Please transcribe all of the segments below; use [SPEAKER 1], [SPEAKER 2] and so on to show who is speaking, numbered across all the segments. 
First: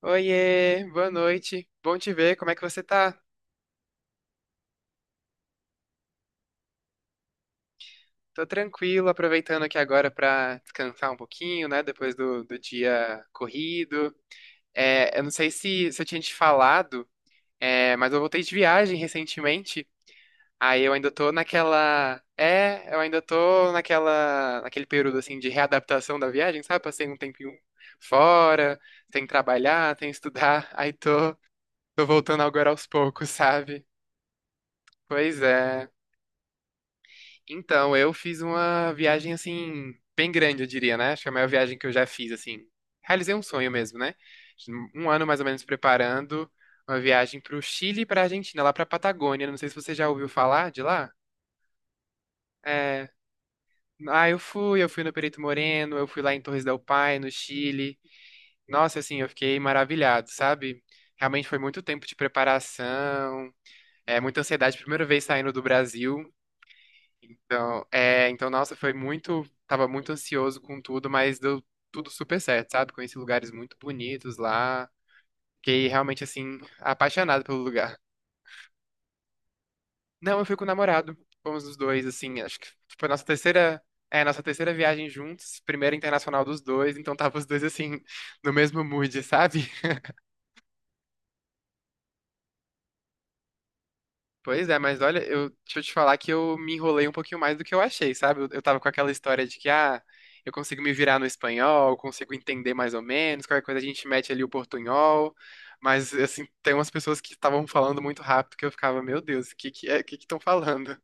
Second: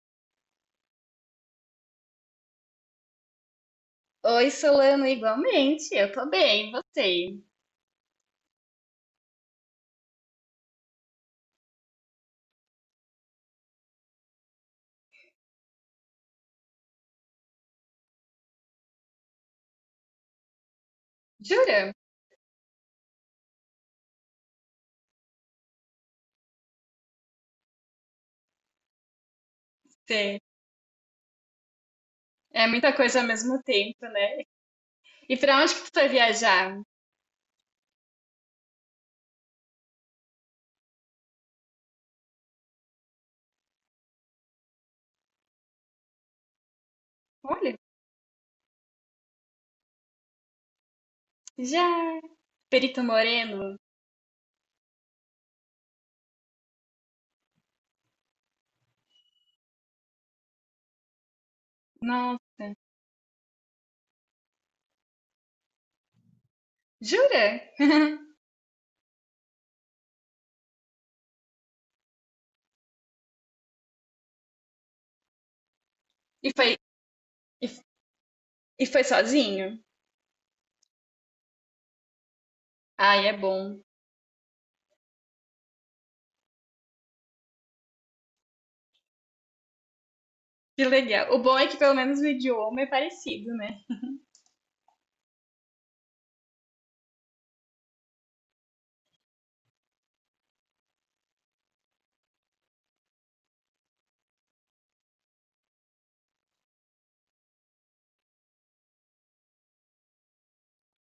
[SPEAKER 1] Oiê, boa noite. Bom te ver, como é que você tá?
[SPEAKER 2] Oi, Solano, igualmente. Eu tô bem, e você?
[SPEAKER 1] Tô tranquilo, aproveitando aqui agora pra descansar um pouquinho, né? Depois do dia corrido. É, eu não sei se eu tinha te falado, mas eu voltei de viagem recentemente. Aí eu ainda tô
[SPEAKER 2] Jura?
[SPEAKER 1] naquela. Eu ainda tô naquele período assim de readaptação da viagem, sabe? Passei um tempinho fora, tem que trabalhar, tem que
[SPEAKER 2] Sim.
[SPEAKER 1] estudar. Tô voltando
[SPEAKER 2] É
[SPEAKER 1] agora aos
[SPEAKER 2] muita coisa ao
[SPEAKER 1] poucos,
[SPEAKER 2] mesmo
[SPEAKER 1] sabe?
[SPEAKER 2] tempo, né? E
[SPEAKER 1] Pois
[SPEAKER 2] pra onde
[SPEAKER 1] é.
[SPEAKER 2] que tu vai viajar?
[SPEAKER 1] Então, eu fiz uma viagem assim, bem grande, eu diria, né? Acho que a maior viagem que eu já fiz, assim. Realizei um sonho mesmo, né? Um ano mais ou menos preparando uma viagem pro
[SPEAKER 2] Olha,
[SPEAKER 1] Chile e pra Argentina, lá pra Patagônia. Não sei se você já ouviu falar de lá.
[SPEAKER 2] já. Perito
[SPEAKER 1] É.
[SPEAKER 2] Moreno?
[SPEAKER 1] Ah, eu fui no Perito Moreno, eu fui lá em Torres del Paine, no Chile. Nossa, assim, eu fiquei maravilhado, sabe? Realmente foi muito tempo de
[SPEAKER 2] Nossa,
[SPEAKER 1] preparação, muita ansiedade, primeira vez saindo do Brasil.
[SPEAKER 2] jura?
[SPEAKER 1] Então, nossa, tava muito ansioso com tudo, mas deu tudo super certo, sabe? Conheci lugares muito bonitos lá, fiquei realmente,
[SPEAKER 2] E
[SPEAKER 1] assim,
[SPEAKER 2] foi,
[SPEAKER 1] apaixonado pelo lugar.
[SPEAKER 2] e foi sozinho?
[SPEAKER 1] Não, eu fui com o namorado, fomos os dois, assim, acho que foi a nossa
[SPEAKER 2] Ai, é bom.
[SPEAKER 1] terceira, é, nossa terceira viagem juntos, primeira internacional dos dois, então tava os dois, assim, no mesmo mood, sabe?
[SPEAKER 2] Que legal. O bom é que pelo menos o idioma é parecido, né?
[SPEAKER 1] Pois é, mas olha, deixa eu te falar que eu me enrolei um pouquinho mais do que eu achei, sabe? Eu tava com aquela história de que, eu consigo me virar no espanhol, consigo entender mais ou menos, qualquer coisa a gente mete ali o portunhol, mas, assim, tem umas pessoas que estavam falando muito rápido que eu ficava, meu Deus, o que que estão falando?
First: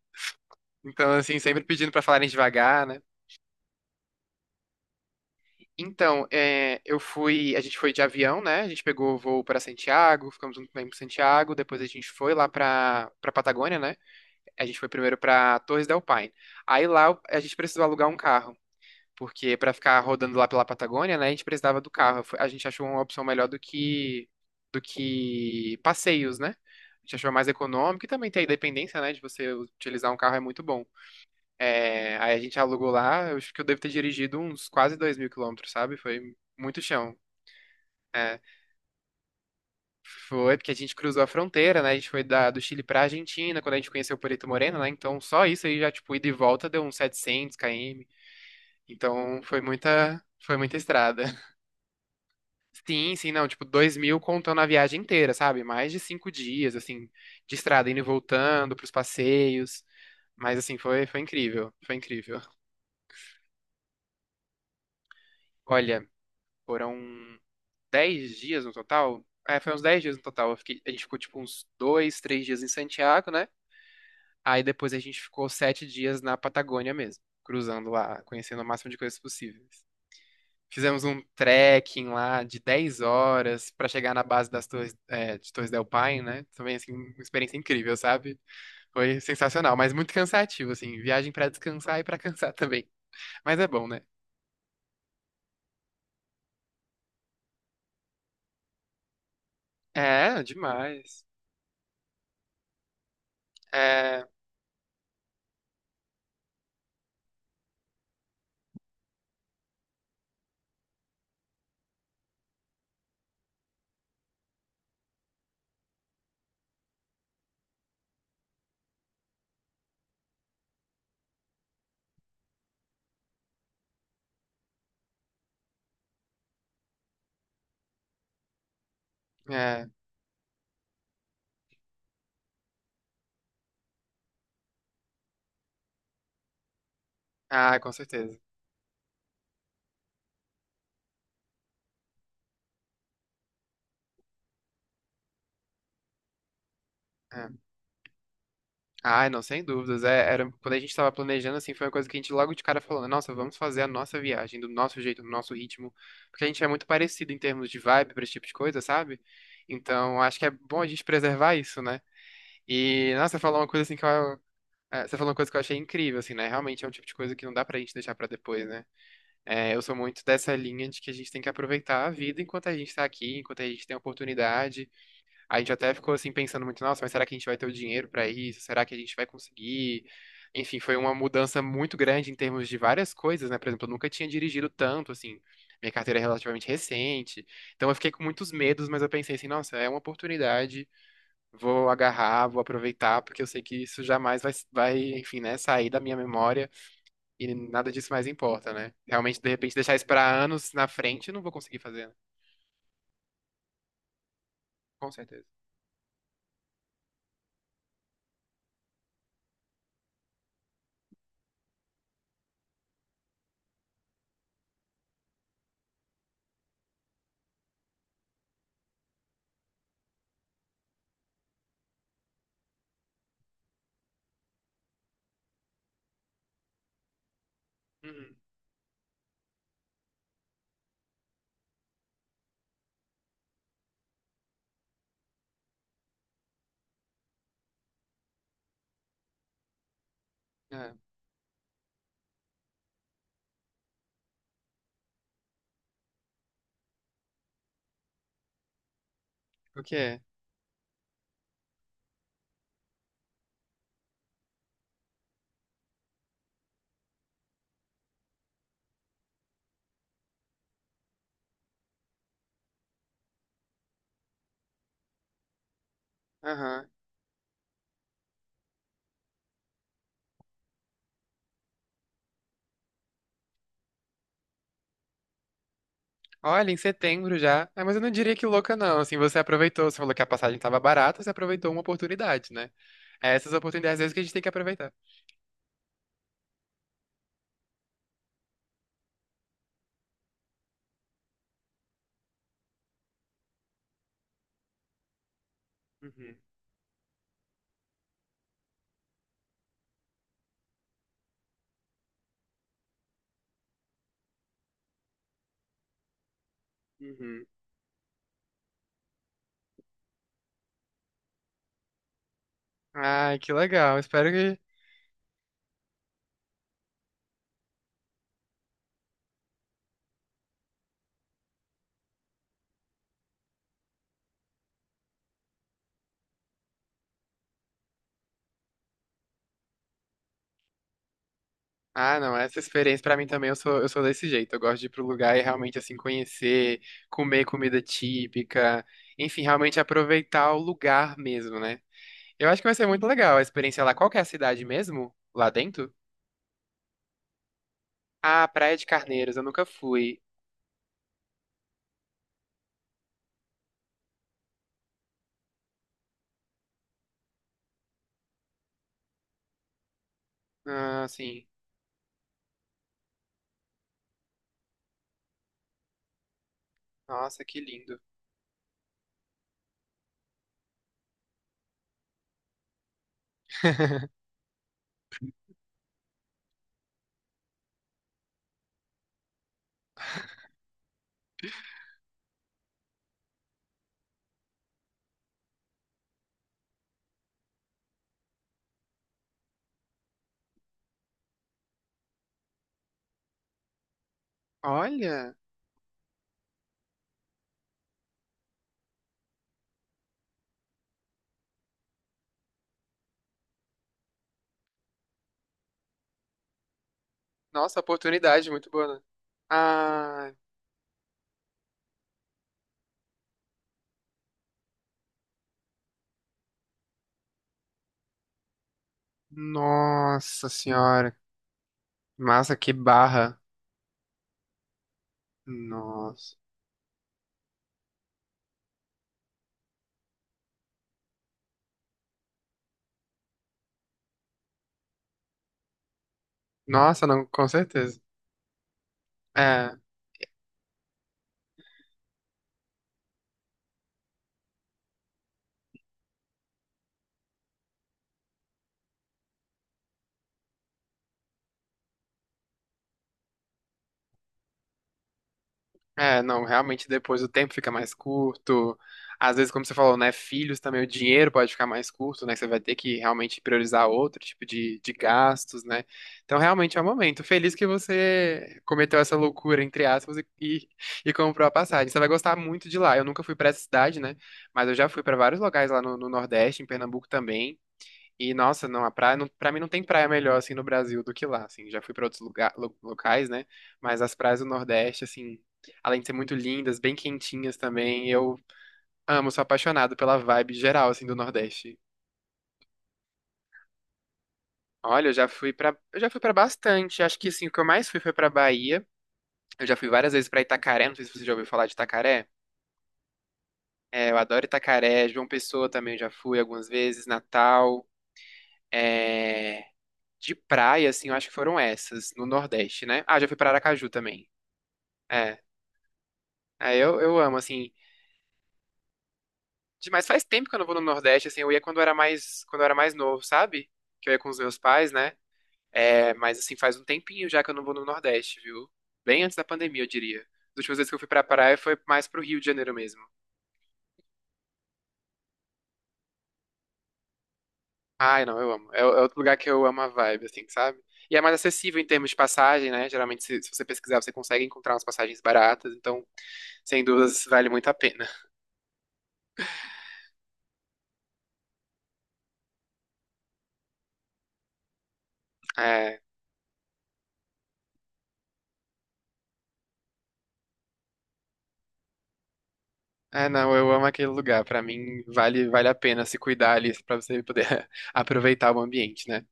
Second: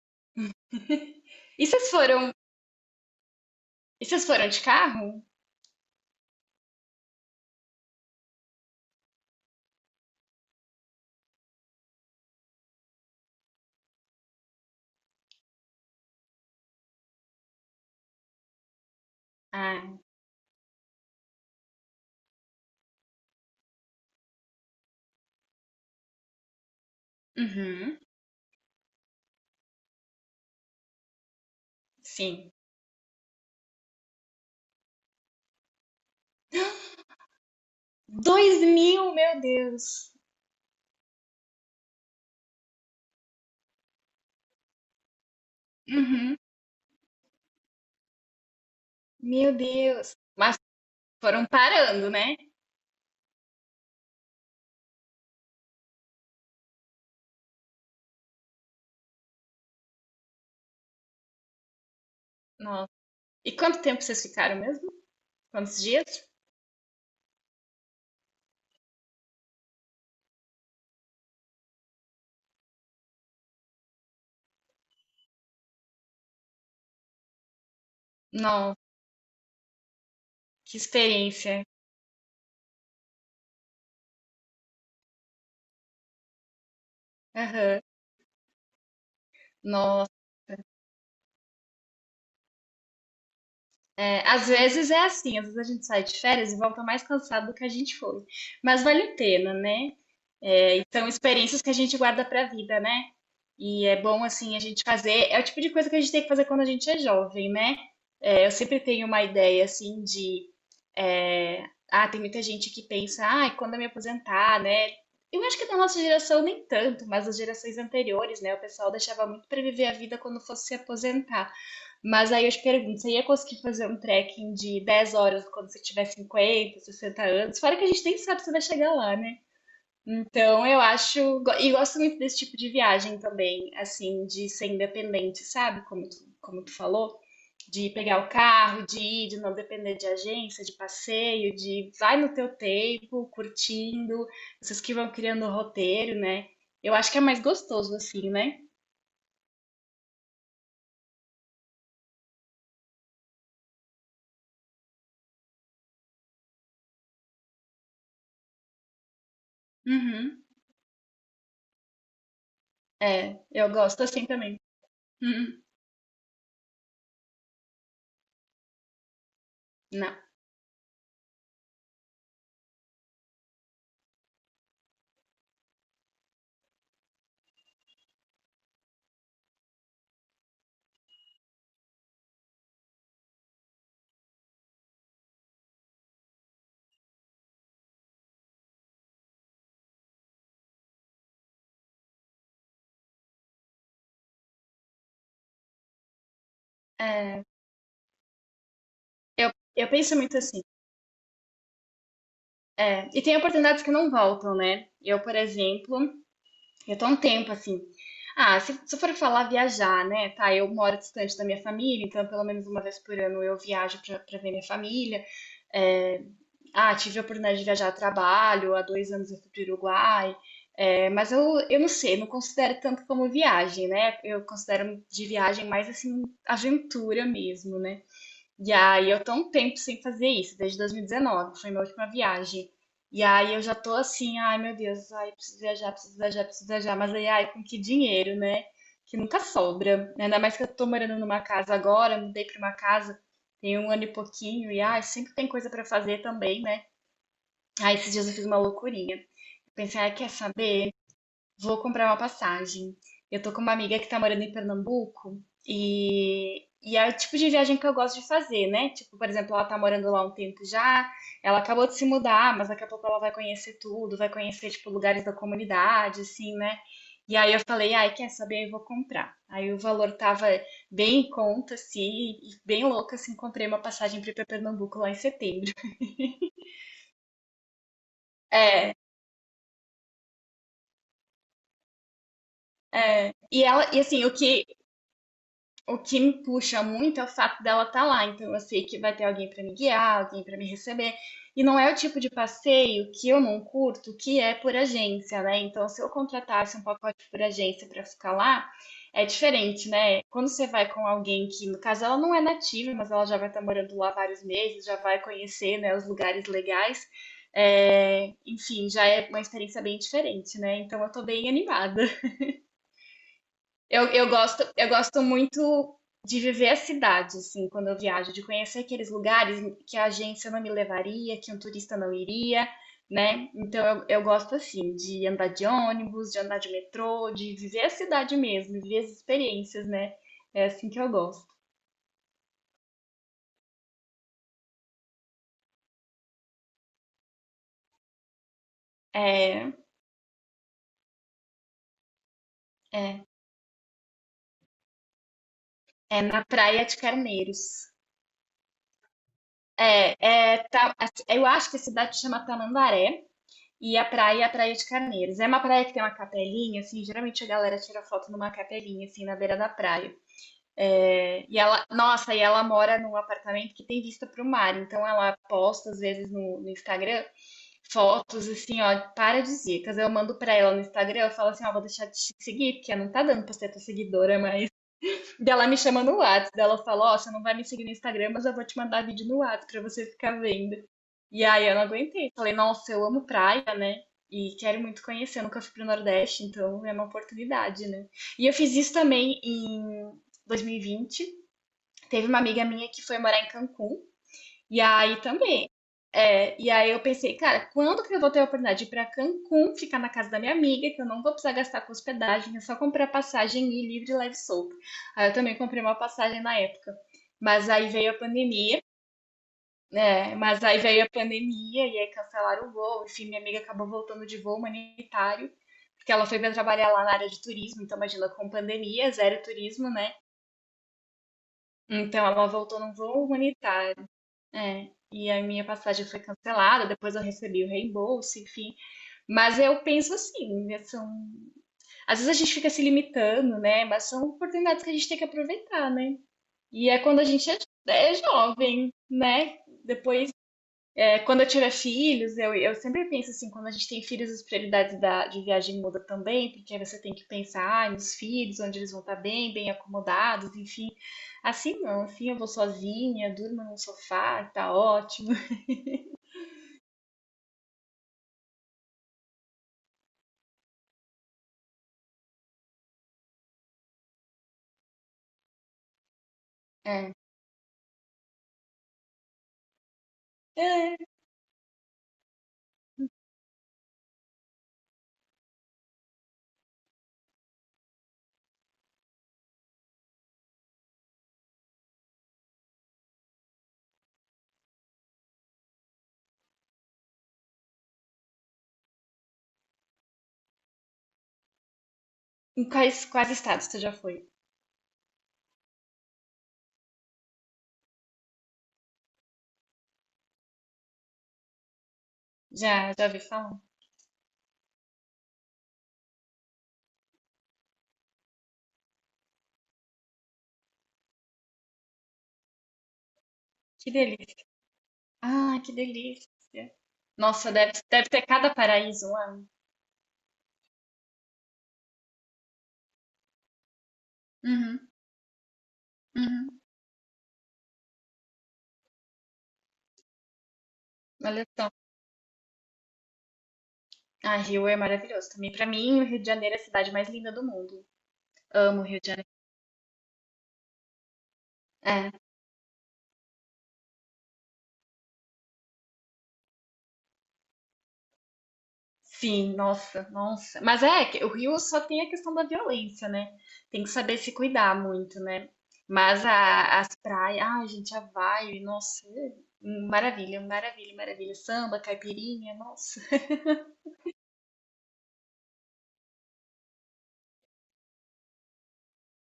[SPEAKER 1] Então, assim, sempre
[SPEAKER 2] E vocês
[SPEAKER 1] pedindo pra falarem
[SPEAKER 2] foram,
[SPEAKER 1] devagar, né?
[SPEAKER 2] e vocês foram de carro?
[SPEAKER 1] Então, a gente foi de avião, né? A gente pegou o voo pra Santiago, ficamos um tempo em Santiago, depois a gente foi lá pra para Patagônia, né? A gente foi primeiro pra Torres del Paine. Aí lá a gente precisou alugar um carro, porque pra
[SPEAKER 2] Ah,
[SPEAKER 1] ficar rodando lá pela Patagônia, né, a gente precisava do carro. A gente achou uma opção melhor do que passeios, né? A gente achou mais
[SPEAKER 2] uhum,
[SPEAKER 1] econômico e também tem a independência, né, de você utilizar um carro é muito bom. É, aí a
[SPEAKER 2] sim.
[SPEAKER 1] gente alugou lá, eu acho que eu devo ter dirigido uns quase 2.000 quilômetros, sabe? Foi muito chão. É.
[SPEAKER 2] Dois mil, meu Deus.
[SPEAKER 1] Foi, porque a gente cruzou a fronteira, né? A gente foi do Chile pra Argentina, quando a gente conheceu Perito Moreno, né? Então, só isso aí já, tipo, ida e
[SPEAKER 2] Uhum,
[SPEAKER 1] volta deu uns 700 km. Então,
[SPEAKER 2] meu
[SPEAKER 1] foi
[SPEAKER 2] Deus.
[SPEAKER 1] muita, foi
[SPEAKER 2] Mas
[SPEAKER 1] muita estrada.
[SPEAKER 2] foram parando, né?
[SPEAKER 1] Sim, sim, não, tipo, 2.000 contando a viagem inteira, sabe? Mais de 5 dias, assim, de estrada, indo e voltando, pros passeios. Mas, assim, foi incrível, foi incrível.
[SPEAKER 2] E quanto tempo vocês ficaram mesmo? Quantos
[SPEAKER 1] Olha,
[SPEAKER 2] dias?
[SPEAKER 1] foram 10 dias no total. Foi uns 10 dias no total. A gente ficou, tipo, uns 2, 3 dias em Santiago, né? Aí depois a gente ficou 7 dias na Patagônia mesmo, cruzando lá, conhecendo o
[SPEAKER 2] Nossa,
[SPEAKER 1] máximo de coisas possíveis.
[SPEAKER 2] que
[SPEAKER 1] Fizemos um
[SPEAKER 2] experiência.
[SPEAKER 1] trekking lá de 10 horas pra chegar na base das Torres, de Torres del Paine, né? Também, assim, uma experiência
[SPEAKER 2] Aham.
[SPEAKER 1] incrível, sabe? Foi sensacional, mas
[SPEAKER 2] Nossa.
[SPEAKER 1] muito cansativo, assim. Viagem pra descansar e pra cansar também. Mas é bom, né?
[SPEAKER 2] É, às vezes é assim, às vezes a gente sai de férias e volta mais cansado do que a gente foi. Mas vale a pena, né?
[SPEAKER 1] É,
[SPEAKER 2] É, e são
[SPEAKER 1] demais.
[SPEAKER 2] experiências que a gente guarda pra vida, né? E é bom,
[SPEAKER 1] É,
[SPEAKER 2] assim, a gente fazer. É o tipo de coisa que a gente tem que fazer quando a gente é jovem, né? É, eu sempre tenho uma ideia, assim, de. É, ah, tem muita gente que pensa, ah, quando eu me aposentar, né? Eu acho que da nossa geração nem tanto, mas as gerações anteriores, né? O pessoal deixava muito para viver a vida quando fosse se aposentar. Mas aí eu te pergunto, você ia conseguir fazer um trekking de 10 horas quando você tiver 50, 60 anos? Fora que a gente nem sabe se vai chegar lá, né?
[SPEAKER 1] é.
[SPEAKER 2] Então, eu acho. E gosto muito desse tipo de viagem também, assim, de ser independente, sabe? Como tu falou,
[SPEAKER 1] Ah,
[SPEAKER 2] de
[SPEAKER 1] com
[SPEAKER 2] pegar o
[SPEAKER 1] certeza.
[SPEAKER 2] carro, de ir, de não depender de agência, de passeio, de vai no teu tempo, curtindo, vocês que vão criando o roteiro, né? Eu acho que é mais
[SPEAKER 1] É.
[SPEAKER 2] gostoso assim, né?
[SPEAKER 1] Ah, não, sem dúvidas. Quando a gente estava planejando, assim, foi uma coisa que a gente logo de cara falou, nossa, vamos fazer a nossa viagem, do nosso jeito, do nosso ritmo, porque a gente é muito parecido em termos de vibe para esse tipo de coisa, sabe? Então, acho
[SPEAKER 2] Uhum.
[SPEAKER 1] que é bom a gente preservar isso, né? E, nossa, você
[SPEAKER 2] É,
[SPEAKER 1] falou uma
[SPEAKER 2] eu
[SPEAKER 1] coisa assim
[SPEAKER 2] gosto assim também.
[SPEAKER 1] você falou uma coisa que eu
[SPEAKER 2] Uhum.
[SPEAKER 1] achei incrível, assim, né? Realmente é um tipo de coisa que não dá pra gente deixar pra depois, né? É, eu sou
[SPEAKER 2] Não.
[SPEAKER 1] muito dessa linha de que a gente tem que aproveitar a vida enquanto a gente tá aqui, enquanto a gente tem a oportunidade. A gente até ficou assim pensando muito, nossa, mas será que a gente vai ter o dinheiro para isso? Será que a gente vai conseguir? Enfim, foi uma mudança muito grande em termos de várias coisas, né? Por exemplo, eu nunca tinha dirigido tanto, assim. Minha carteira é relativamente recente. Então eu fiquei com muitos medos, mas eu pensei assim, nossa, é uma oportunidade, vou agarrar, vou aproveitar, porque eu sei que isso jamais enfim, né, sair da minha memória
[SPEAKER 2] É,
[SPEAKER 1] e nada disso mais importa, né? Realmente, de
[SPEAKER 2] Eu
[SPEAKER 1] repente,
[SPEAKER 2] eu
[SPEAKER 1] deixar isso
[SPEAKER 2] penso
[SPEAKER 1] para
[SPEAKER 2] muito assim.
[SPEAKER 1] anos na frente, eu não vou conseguir fazer, né?
[SPEAKER 2] É, e tem oportunidades que não voltam, né?
[SPEAKER 1] Com
[SPEAKER 2] Eu, por
[SPEAKER 1] certeza.
[SPEAKER 2] exemplo, eu tô há um tempo assim. Ah, se eu for falar viajar, né? Tá, eu moro distante da minha família, então pelo menos uma vez por ano eu viajo pra ver minha família. Ah, tive a oportunidade de viajar a trabalho, há 2 anos eu fui pro Uruguai. É, mas eu não sei, não considero tanto como viagem, né? Eu considero de viagem mais assim, aventura mesmo, né?
[SPEAKER 1] Uhum.
[SPEAKER 2] E aí eu tô um tempo sem fazer isso, desde 2019, foi minha última viagem. E aí eu já tô assim, ai meu Deus, ai preciso viajar, preciso viajar, preciso viajar, mas aí ai com que dinheiro, né? Que nunca sobra. Ainda mais que eu tô
[SPEAKER 1] É.
[SPEAKER 2] morando numa casa agora, mudei pra uma casa tem um ano e pouquinho e ai sempre tem coisa pra fazer também, né? Aí esses dias eu fiz uma loucurinha.
[SPEAKER 1] O que
[SPEAKER 2] Pensei, ai,
[SPEAKER 1] é?
[SPEAKER 2] quer saber? Vou comprar uma passagem. Eu tô com uma amiga que tá morando em Pernambuco e é o tipo de viagem que eu gosto de fazer, né? Tipo, por exemplo, ela tá morando lá um tempo já, ela acabou de se mudar, mas daqui a pouco ela vai conhecer tudo, vai conhecer, tipo, lugares da comunidade, assim, né?
[SPEAKER 1] Aham.
[SPEAKER 2] E aí eu falei, ai, quer saber? Eu vou comprar. Aí o valor tava bem em conta, assim, e bem louca, assim, comprei uma passagem pra ir pra Pernambuco lá em setembro.
[SPEAKER 1] Olha, em setembro já. Ah, mas eu não diria que louca,
[SPEAKER 2] É,
[SPEAKER 1] não. Assim, você aproveitou, você falou que a passagem estava barata, você aproveitou uma oportunidade, né?
[SPEAKER 2] é.
[SPEAKER 1] É essas
[SPEAKER 2] E ela,
[SPEAKER 1] oportunidades às
[SPEAKER 2] e
[SPEAKER 1] vezes que a
[SPEAKER 2] assim,
[SPEAKER 1] gente
[SPEAKER 2] o
[SPEAKER 1] tem que
[SPEAKER 2] que,
[SPEAKER 1] aproveitar.
[SPEAKER 2] o que me puxa muito é o fato dela estar lá, então eu sei que vai ter alguém para me guiar, alguém para me receber. E não é o tipo de passeio que eu não curto, que é por agência, né? Então, se eu
[SPEAKER 1] Uhum,
[SPEAKER 2] contratasse um pacote por agência para ficar lá, é diferente, né? Quando você vai com alguém que, no caso, ela não é nativa, mas ela já vai estar morando lá vários meses, já vai conhecer, né, os lugares legais.
[SPEAKER 1] uhum.
[SPEAKER 2] É, enfim, já é uma experiência bem diferente, né? Então eu tô bem animada.
[SPEAKER 1] Ai, que legal.
[SPEAKER 2] Eu, eu
[SPEAKER 1] Espero que.
[SPEAKER 2] gosto, eu gosto muito de viver a cidade, assim, quando eu viajo, de conhecer aqueles lugares que a agência não me levaria, que um turista não iria, né? Então eu gosto assim de andar de ônibus, de andar de metrô, de viver a cidade mesmo, viver as experiências, né? É assim que eu gosto.
[SPEAKER 1] Ah, não, essa experiência pra mim também, eu sou desse jeito. Eu gosto de ir pro lugar e realmente, assim, conhecer, comer comida típica, enfim,
[SPEAKER 2] É,
[SPEAKER 1] realmente aproveitar o lugar mesmo, né? Eu acho que vai ser muito
[SPEAKER 2] é,
[SPEAKER 1] legal a experiência lá. Qual que é a cidade mesmo? Lá dentro?
[SPEAKER 2] é na Praia de Carneiros.
[SPEAKER 1] Ah, Praia de Carneiros, eu nunca
[SPEAKER 2] É,
[SPEAKER 1] fui.
[SPEAKER 2] é, tá, eu acho que a cidade chama Tamandaré. E a praia é a Praia de Carneiros. É uma praia que tem uma capelinha, assim, geralmente a galera tira foto numa capelinha, assim, na beira da praia.
[SPEAKER 1] Ah,
[SPEAKER 2] É,
[SPEAKER 1] sim.
[SPEAKER 2] e ela, nossa, e ela mora num apartamento que tem vista para o mar, então ela posta, às vezes, no Instagram,
[SPEAKER 1] Nossa, que lindo.
[SPEAKER 2] fotos, assim, ó, paradisíacas. Eu mando pra ela no Instagram, eu falo assim, ó, vou deixar de te seguir, porque não tá dando pra ser tua seguidora, mas... Daí ela me chama no WhatsApp, daí ela fala, ó, você não vai me seguir no Instagram, mas eu vou te mandar vídeo no WhatsApp pra você ficar vendo. E aí eu não aguentei. Falei, nossa, eu amo praia, e quero muito conhecer, eu nunca fui pro Nordeste, então é uma oportunidade, né? E eu fiz isso também em 2020. Teve uma amiga minha que foi morar em Cancún, e aí
[SPEAKER 1] Olha,
[SPEAKER 2] também. É, e aí eu pensei, cara, quando que eu vou ter a oportunidade de ir pra Cancún, ficar na casa da minha amiga, que eu não vou precisar gastar com hospedagem, é só comprar passagem e ir livre, leve e solto. Aí eu também comprei uma passagem na época. Mas
[SPEAKER 1] nossa,
[SPEAKER 2] aí veio a
[SPEAKER 1] oportunidade muito
[SPEAKER 2] pandemia.
[SPEAKER 1] boa, né? Ah,
[SPEAKER 2] É, mas aí veio a pandemia e aí cancelaram o voo. Enfim, minha amiga acabou voltando de voo humanitário, porque ela foi para trabalhar lá na área de turismo. Então, imagina, com pandemia, zero turismo, né?
[SPEAKER 1] nossa senhora.
[SPEAKER 2] Então, ela
[SPEAKER 1] Massa, que
[SPEAKER 2] voltou num voo
[SPEAKER 1] barra.
[SPEAKER 2] humanitário. É, e a minha passagem foi
[SPEAKER 1] Nossa.
[SPEAKER 2] cancelada. Depois, eu recebi o reembolso, enfim. Mas eu penso assim, né, são... Às vezes a gente fica se limitando, né? Mas são oportunidades que a gente tem que aproveitar, né? E é
[SPEAKER 1] Nossa,
[SPEAKER 2] quando a
[SPEAKER 1] não, com
[SPEAKER 2] gente é
[SPEAKER 1] certeza.
[SPEAKER 2] é jovem, né?
[SPEAKER 1] É.
[SPEAKER 2] Depois. É, quando eu tiver filhos, eu sempre penso assim, quando a gente tem filhos, as prioridades da, de viagem mudam também, porque aí você tem que pensar ah, nos filhos, onde eles vão estar bem, bem acomodados, enfim. Assim não, assim eu vou sozinha, durmo num sofá, tá ótimo.
[SPEAKER 1] É, não, realmente depois o tempo fica mais curto. Às vezes, como você falou, né, filhos também, o dinheiro pode ficar mais curto, né? que Você vai ter que realmente priorizar outro tipo de gastos, né? Então, realmente é um
[SPEAKER 2] É.
[SPEAKER 1] momento. Feliz que você cometeu essa loucura, entre aspas, e, e
[SPEAKER 2] É.
[SPEAKER 1] e comprou a passagem. Você vai gostar muito de lá. Eu nunca fui pra essa cidade, né? Mas eu já fui pra vários locais lá no Nordeste, em Pernambuco também. E nossa, não, a praia, não, pra mim não tem praia melhor assim no Brasil do que lá, assim. Já fui pra outros locais, né? Mas as praias do Nordeste, assim, além de ser muito lindas, bem quentinhas também, eu amo, sou apaixonado pela vibe geral assim do Nordeste.
[SPEAKER 2] Em quais estados você já foi?
[SPEAKER 1] Olha, eu já fui pra bastante. Acho que assim, o que eu mais fui foi pra Bahia. Eu já fui várias vezes pra Itacaré, não sei se você já ouviu falar de Itacaré.
[SPEAKER 2] Já, já ouvi falar?
[SPEAKER 1] É, eu adoro Itacaré, João Pessoa também eu já fui algumas vezes, Natal. é, De praia, assim, eu acho que foram essas, no Nordeste, né? Ah, já fui pra Aracaju
[SPEAKER 2] Que
[SPEAKER 1] também.
[SPEAKER 2] delícia.
[SPEAKER 1] É.
[SPEAKER 2] Ah, que delícia.
[SPEAKER 1] É, eu amo,
[SPEAKER 2] Nossa, deve,
[SPEAKER 1] assim.
[SPEAKER 2] deve ter cada paraíso lá.
[SPEAKER 1] Mas faz tempo que eu não vou no Nordeste, assim, eu ia quando eu era mais novo, sabe? Que eu ia com os meus
[SPEAKER 2] Uhum,
[SPEAKER 1] pais, né? É, mas assim,
[SPEAKER 2] uhum.
[SPEAKER 1] faz um tempinho já que eu não vou no Nordeste, viu? Bem antes da pandemia, eu diria. As últimas vezes que eu fui pra
[SPEAKER 2] Olha
[SPEAKER 1] praia
[SPEAKER 2] só.
[SPEAKER 1] foi mais pro Rio de Janeiro mesmo.
[SPEAKER 2] Ah, Rio é maravilhoso também. Pra mim, o Rio de Janeiro é a cidade mais linda do mundo.
[SPEAKER 1] Ai, não, eu amo. É,
[SPEAKER 2] Amo o
[SPEAKER 1] é
[SPEAKER 2] Rio de
[SPEAKER 1] outro
[SPEAKER 2] Janeiro.
[SPEAKER 1] lugar que eu amo a vibe, assim, sabe? E é mais acessível em termos
[SPEAKER 2] É,
[SPEAKER 1] de passagem, né? Geralmente, se você pesquisar, você consegue encontrar umas passagens baratas, então, sem dúvidas, vale muito a pena.
[SPEAKER 2] sim, nossa, nossa. Mas é, que o Rio só tem a questão da violência, né? Tem que saber se cuidar muito, né?
[SPEAKER 1] É,
[SPEAKER 2] Mas as praias, ai, gente, a vibe, nossa, é, maravilha, maravilha, maravilha. Samba, caipirinha, nossa.
[SPEAKER 1] é, não, eu amo aquele lugar. Pra mim, vale a pena se cuidar ali pra você poder aproveitar o ambiente, né?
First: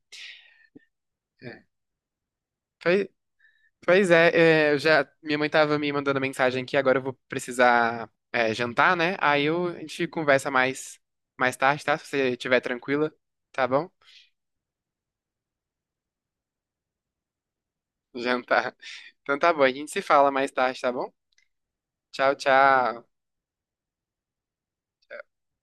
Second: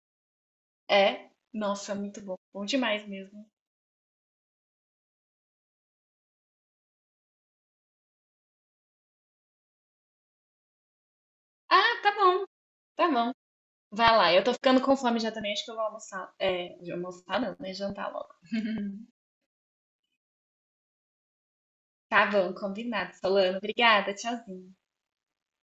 [SPEAKER 2] É,
[SPEAKER 1] É.
[SPEAKER 2] nossa, muito bom. Bom demais
[SPEAKER 1] Pois,
[SPEAKER 2] mesmo.
[SPEAKER 1] pois é, é, eu já, minha mãe tava me mandando mensagem aqui, agora eu vou precisar, jantar, né? Aí a gente conversa mais tarde, tá?
[SPEAKER 2] Ah,
[SPEAKER 1] Se
[SPEAKER 2] tá
[SPEAKER 1] você
[SPEAKER 2] bom,
[SPEAKER 1] estiver
[SPEAKER 2] tá
[SPEAKER 1] tranquila,
[SPEAKER 2] bom.
[SPEAKER 1] tá bom?
[SPEAKER 2] Vai lá, eu tô ficando com fome já também, acho que eu vou almoçar. É, almoçar não, né? Jantar logo.
[SPEAKER 1] Jantar. Então tá bom, a gente se fala mais tarde, tá bom?
[SPEAKER 2] Tá
[SPEAKER 1] Tchau,
[SPEAKER 2] bom,
[SPEAKER 1] tchau.
[SPEAKER 2] combinado, Solano. Obrigada, tchauzinho.